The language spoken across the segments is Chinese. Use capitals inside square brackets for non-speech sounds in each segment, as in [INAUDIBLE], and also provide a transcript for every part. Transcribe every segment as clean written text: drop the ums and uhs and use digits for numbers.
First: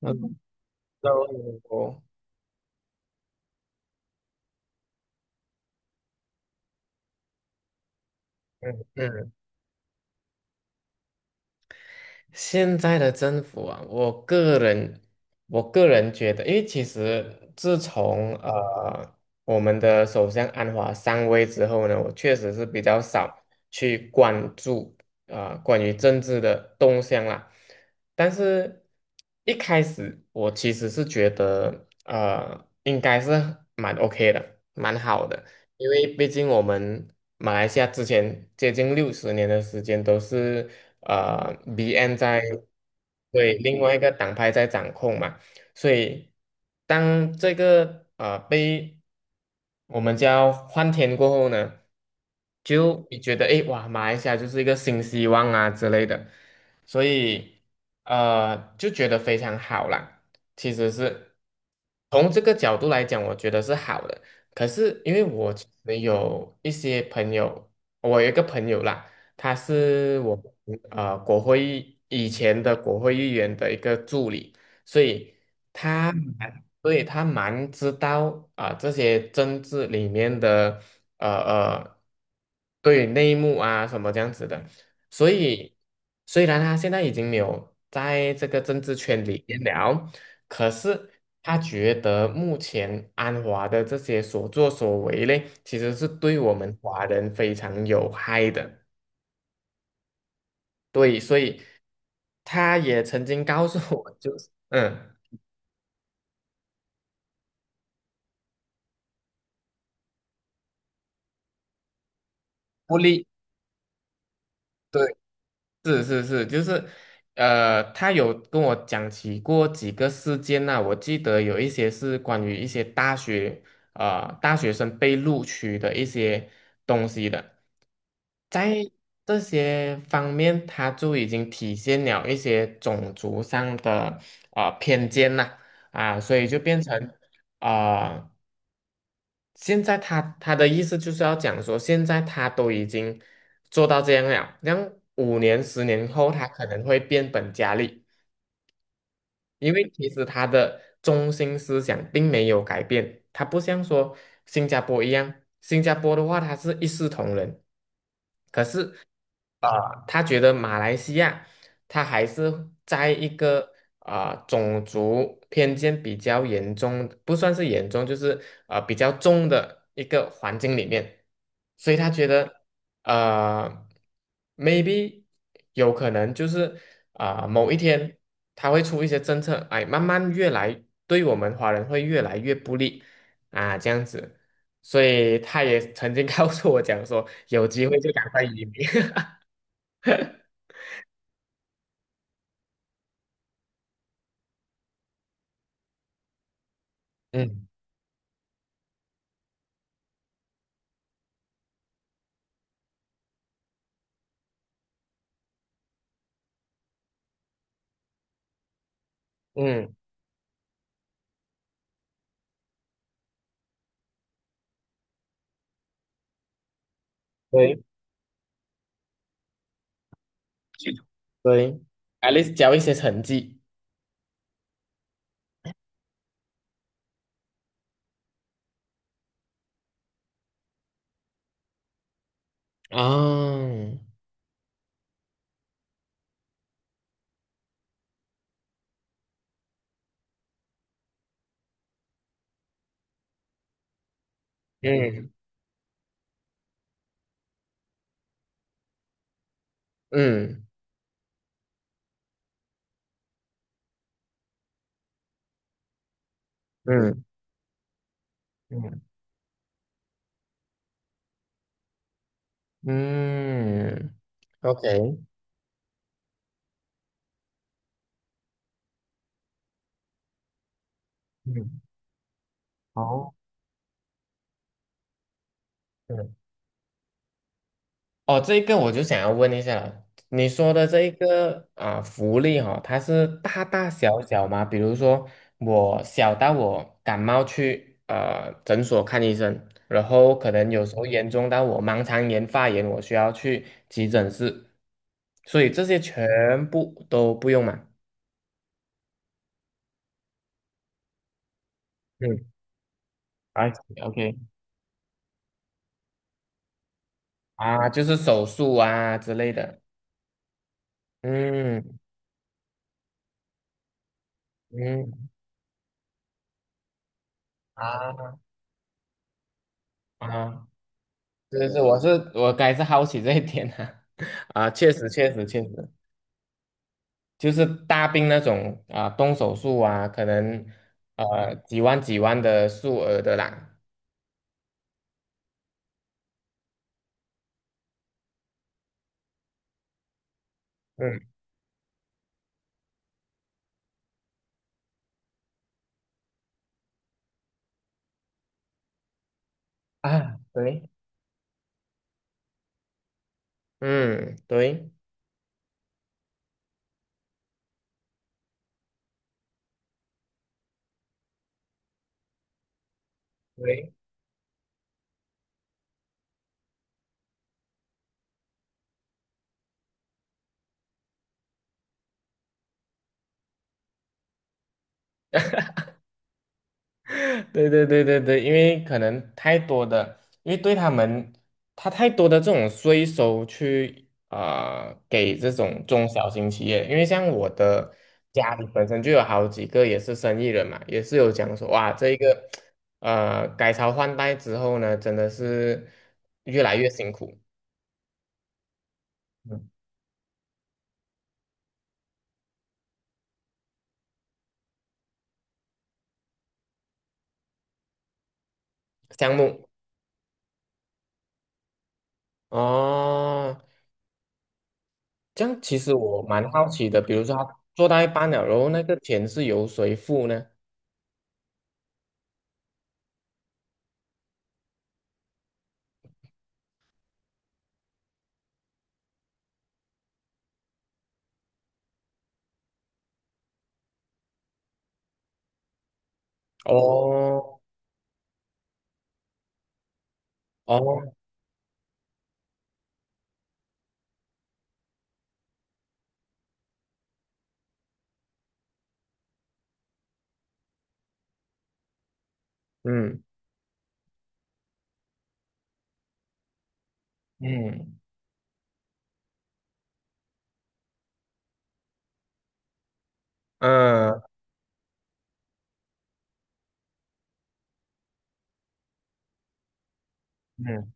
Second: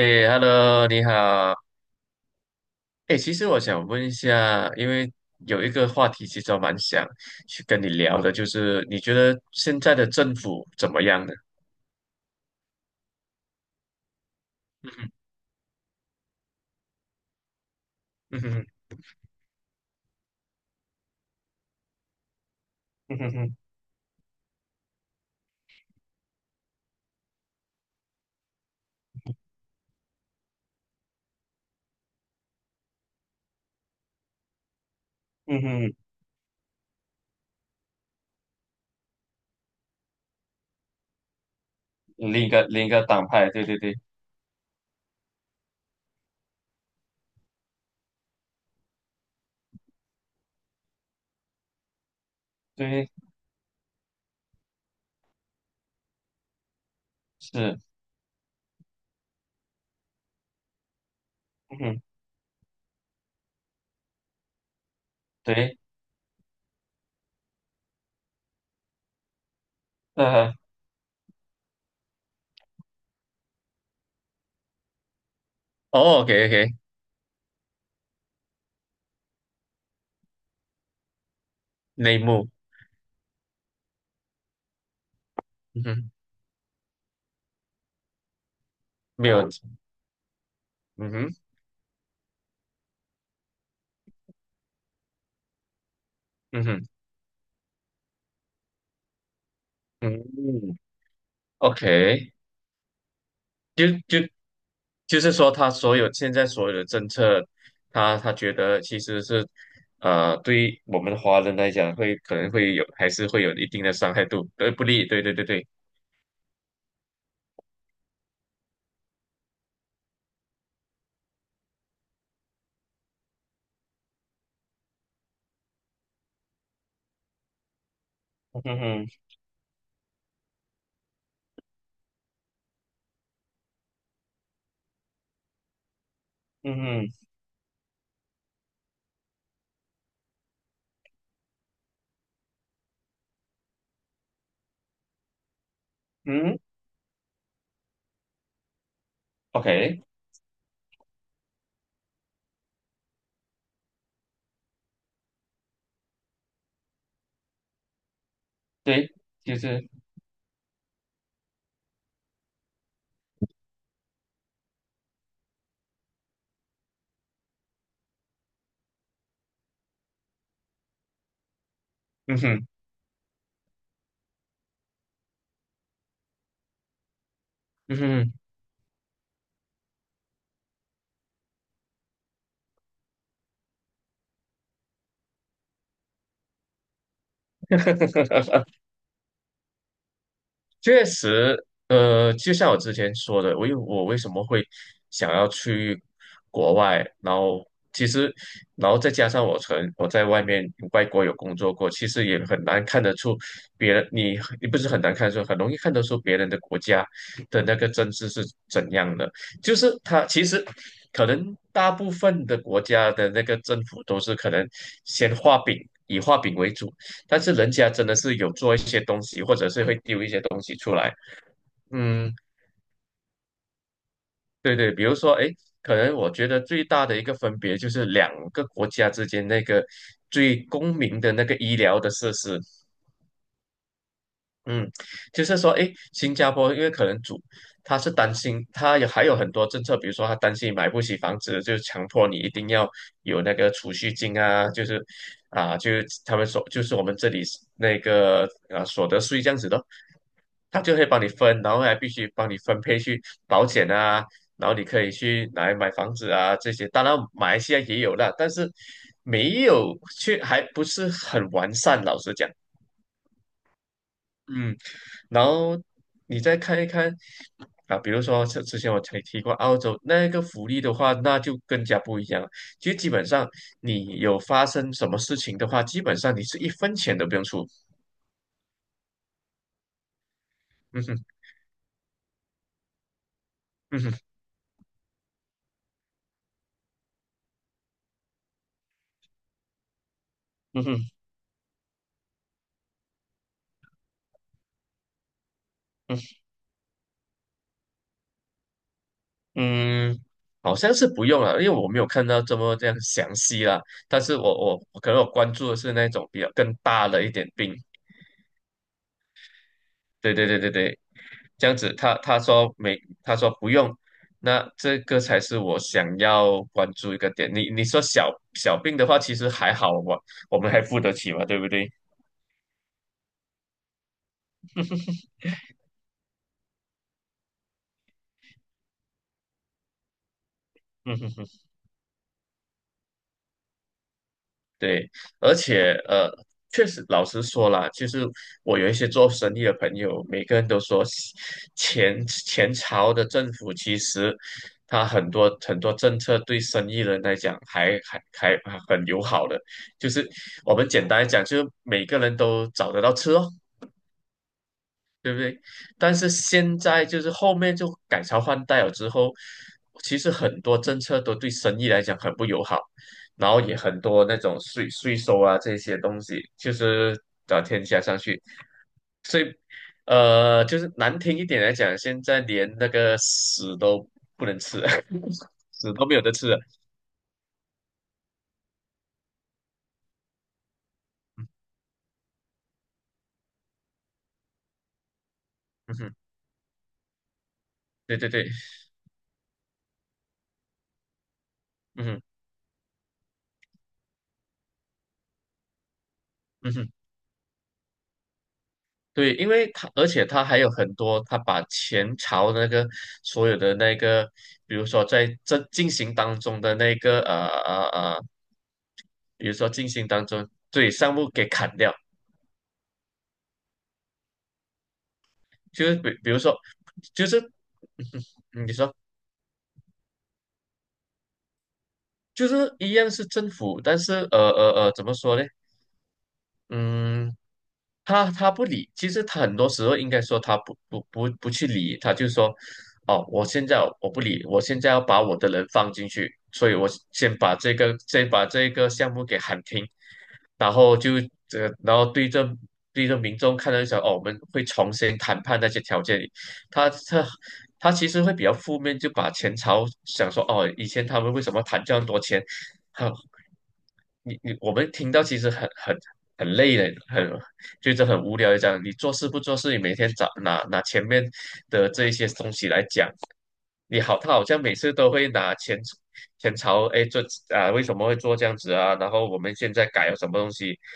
那h 嗯 e l l o 你那好。我诶，其实我想问一下，因为有一个话题其实我蛮想去跟你聊的，就嗯是你觉嗯，得现在的政府怎么样呢？现在的政府啊，我个人觉得，因为其实自从嗯哼，我们的首相安华上位之后呢，我确实是比较嗯哼，嗯少哼，去关注啊、关于政治的动向啦。但是一开始我其实是觉得应该是蛮 OK 的，蛮好的。嗯因哼，为毕竟我们马来西亚之前接近六十年的时间都是BN 另一个党派，对，对对另外一对个党派在掌控嘛，所以当这个被我们叫换天过后呢，就对，你觉得诶，哇，马来西亚就是一个新希望啊之类的，所以是，就觉得非常好啦。其实是嗯哼，从这个角度来讲，我觉得是好的。可是因为我其对，实有一些朋友，我有一个朋友啦，他是我呃，们国会议以前的国会议员的一个助理，所以他。哦，OK，OK，所以他蛮知道啊、这些政治里面的呃呃内幕，对，内幕啊什么这样子的，所以嗯哼，虽然他现在已经没有在这个政治圈没里有，面了，可是嗯哼，他觉得目前安华的这些所作所为嘞，其实是对我嗯们哼，华人非常有害的。嗯哼对，所以，OK，他也曾经告诉就我，就就是就是说，他所有现在所有的政策，他觉得其实是，对我们华人来讲会，可能会有，不还利。是会有一定的伤害度，对不利，对。对对对对，是是是，就是，他有跟我讲起过几个事件呐、我记得有一些是关于一些大学生被录取的一些东西的，嗯在哼，这些方面，他就已经体现了一些种族上的偏见呐、啊，所以就嗯变哼，成啊、呃现在他的意思就是要讲说，现在他都已经做到这样了，让5年、十年后，他嗯可能会变本加厉，因为，OK，其实他的中心思想并没有改变，他不像说新加坡一样，新加坡的话，他是一视同仁，对，就是，啊，他觉得马来西亚，他还是在一个种族偏见比较严重，不算是严重，就是比较重的一个环境里面，所以他觉嗯得哼，呃，maybe 有可能就是某一嗯天哼。他会出一些政策，哎，慢慢越来对我们华人会越来越不利啊，这样子，所以他也曾经告诉我讲说，有机会就赶快移民。[LAUGHS] 确实，就像我之前说的，我为什么会想要去国外，然后嗯其实，然后再加上我在外国有工作过，其实也很难看得出别人，你不是很难看得出，很容易看得出别人的国家的那个政治是怎样的，就嗯，是他其实。可能大部分的国家的那个政府都是可能先画饼，以画饼为主，但是人对家真的是有做一些东西，或者是会丢一些东西出来。对 a 嗯，l a s t 交一些成绩，对对，比如说，哎，可能我觉得最大的一个分别就是两个国家之间那个最公民的那个医疗的设施，啊，嗯，就是说，诶，新加坡因为可能他是担心，还有很多政策，比如说他担心你买不起房子，就强迫你一定要有那个储蓄金啊，就是嗯啊，就是我们这里是那个啊所得税这样子的，嗯他就会帮你分，然后还必须帮你分配去保险啊，然后你可以去拿来买房子啊这些，当然嗯马来西亚也有了，但是嗯没有去还不是很完善，老实讲，嗯嗯。，OK,然后你再看一看啊，比如说之前我才提过澳洲那个福利的话，那就嗯更加不一样了。其实基本好。上你有发生什么事情的话，基本嗯。上你是一分钱都不用出。哦，这一个我就想要问一下了，你说的这嗯一哼，个啊、福利哈、它是大大嗯哼，小小吗？比如说我小到我感冒去诊所看医生，然后可能嗯有时候哼，严重到我盲肠炎发炎，我需要去急诊室，所以这些嗯哼全部都不用嘛？嗯，好像是不用了，因为我没有看到嗯这么这样详细，I 啦。o 但 k 是我可能我关注的是那种比较更大的一点病，啊，就是手术啊之类的，对对对对对，这样子嗯他说不用，那这个嗯才是我想要关注一个点。你说小啊小病的话，其实还好，我我啊。们还付得起嘛，对不是是，对？我该是好奇这一点啊，[LAUGHS] 啊，确实 [LAUGHS] 确实确实，就是大病那种啊，动手术啊，可能几万几万的数额的啦，对，而且确实老实说啦，其实我有一些做生意的朋友，每个人都说嗯前朝的政府其实他很多很多政策对生意人来讲还很友好的，就是啊，我对，们简单来讲，就是每个人都找得到车。嗯对。对不对？但是现在就是后面就改朝换代了之后，其实很多政策都对生意来讲很不友好，然后也很多那种税收啊这些东西，就是找天加上去，就是难听一点来讲，现在连那个屎都不能吃了 [LAUGHS] 屎都没有得吃了。对对对对对，因为可能太多的，因为对他们，他太多的这种税收去啊、给这种嗯中哼，小型企业，因为像我的对对对，家里本身就有好几个也是生意人嘛，也是有讲说哇，嗯这一哼。个改朝换代之后呢，真的是越嗯来越哼辛苦，对，因为嗯，他，而且他还有很多，他把前朝的那个所有的那个，比如说在这进行当中的那个呃呃呃，项比如目说进行当中，对，项目给砍掉，哦，这样其就实是比我比如蛮说，好奇的，比如就说是 他做到一半 [LAUGHS] 了，然后你那说个钱是由谁付呢？就是一样是政府，但是怎么说呢？嗯。他不理，其实他很多时候应该说他不去理，他就说，哦，我现在我不理，我现在要把我的人放进去，所以我先把哦这个先把这个项目给喊停，然后哦，这、然后对着对着民众看到想，哦，我们会重新谈判那些条件，他他他其实会比较负面，就把前朝想说，哦，以前他们为什么谈这样多钱，嗯我们听到其实很累的，很觉嗯得很无聊的样你做事不做事，你每天找拿前面的这一些东西来讲，你好，嗯他好像每次都会拿前朝，哎，做啊为什么会做这样子啊？然后我们现在改了什么东西？嗯，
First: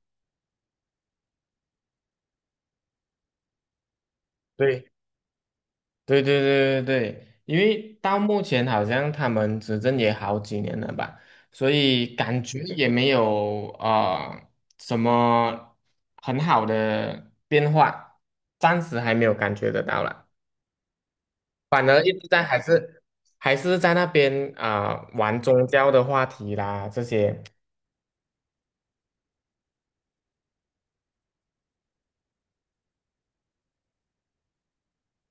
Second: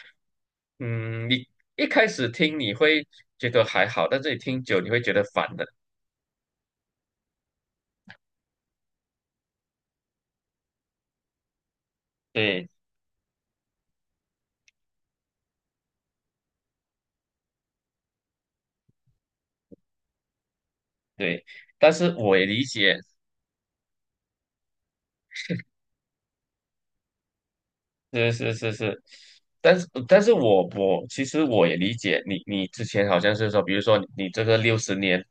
嗯，你一开始听你会觉得还好，但这里听久对你会觉得烦的。对对对对对，因为到目前好像他们执政也好几年了吧，所以感觉对也没有啊什么很好的变化，暂时还没有感觉得到了，对，反但而一是直我在也还理解，是还是在那边啊、玩宗教的话题啦这些，是是是是，但是我其实我也理解你，你之前好像是说，比如说你这个60年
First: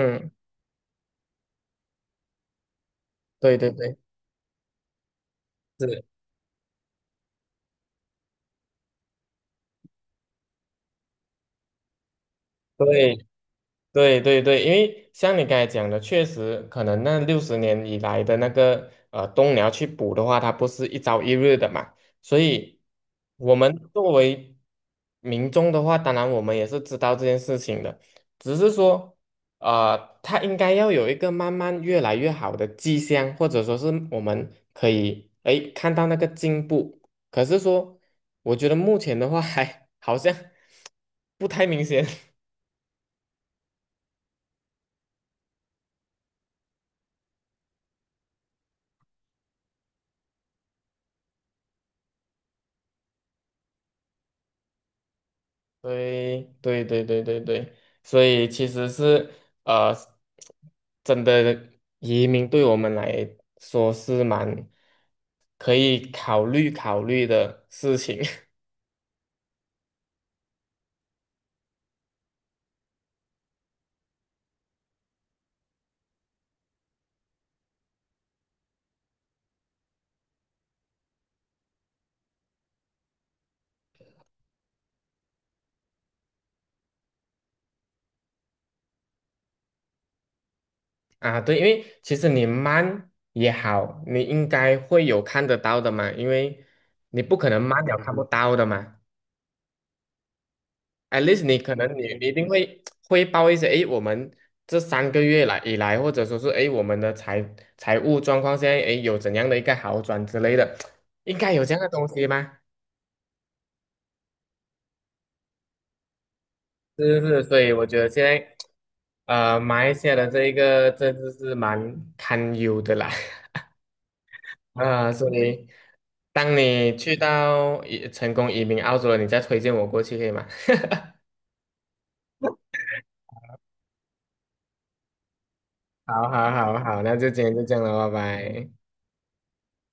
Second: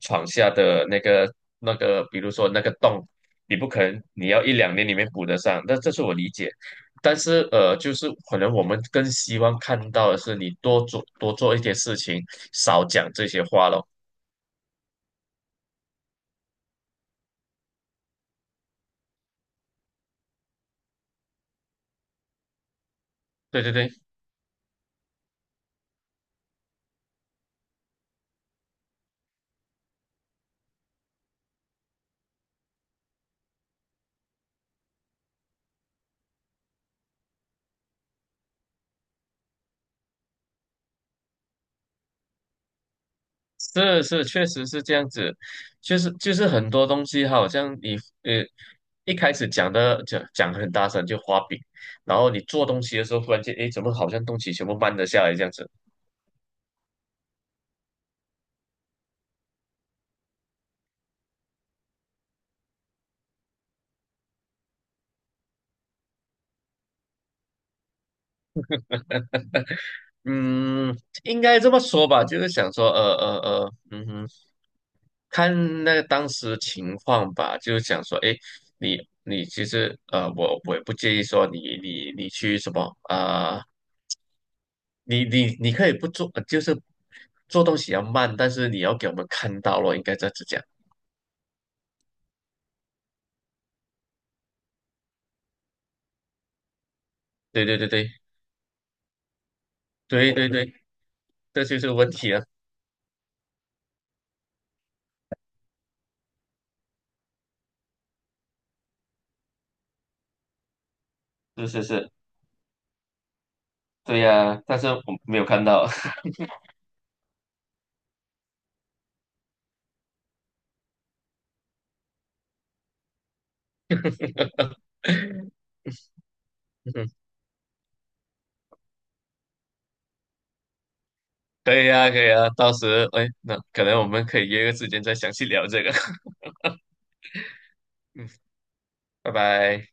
闯下的那个，比如说那个洞，对你不对可对，能你要一两年里面补得上，那这是是，我理解。但是就是可能我们更希望看到的是你多做多做一些事情，少讲对这些话咯。对对对，因为像你刚才讲的，确实可能那六十年以来的那个冬鸟去捕的话，它不是一朝一日的嘛，所以我对对们对。作为民众的话，当然我们也是知道这件事情的，只是说它应该要有一个慢慢越来越好的迹象，或者说是我们可以看到那个进步，可是说我觉得目前的话还 [LAUGHS] 好像不太明显。是是，确实是这样子，就是很多东西，好像你呃一开始讲的讲得很大声就画饼，然后你做东西的时候，忽然间诶，怎么好像东西全部慢了下来这样子？对对对对对对，所以其实是呃，真的移民对我们来说是蛮可以考虑考虑的事情 嗯，应该这么说吧，就是想说嗯哼，看那个当时情况吧，就是想说诶，你你其实我也不介意说你去什么啊、你可以不做，就是做东西要慢，但是你要给我们看到了，应该这样子讲。[LAUGHS] 啊。对，因为其实你慢也好，你应该会有看得到的嘛，因为你不可能对慢对了看不对到的嘛。对对对对，at least 你这可就是能你问你一题啊，定会汇报一些，我们这3个月来以来，或者说是我们的财务状况现在有怎样的一个好转之类的，应该有是这样是的东是，西吗？对呀、但是我没有看到。是是，是，所以我觉得现在马来西亚的这一个政治是蛮堪忧的啦，[LAUGHS] 啊、所以 [LAUGHS] 当你嗯，去到成功移民澳洲了，你再推荐我过去可以吗？可以啊，可以啊，到时哎，那可能我们可以约个时间再详细聊这个。好 [LAUGHS] 好好好，那就今天就这样了，拜嗯，拜。拜拜。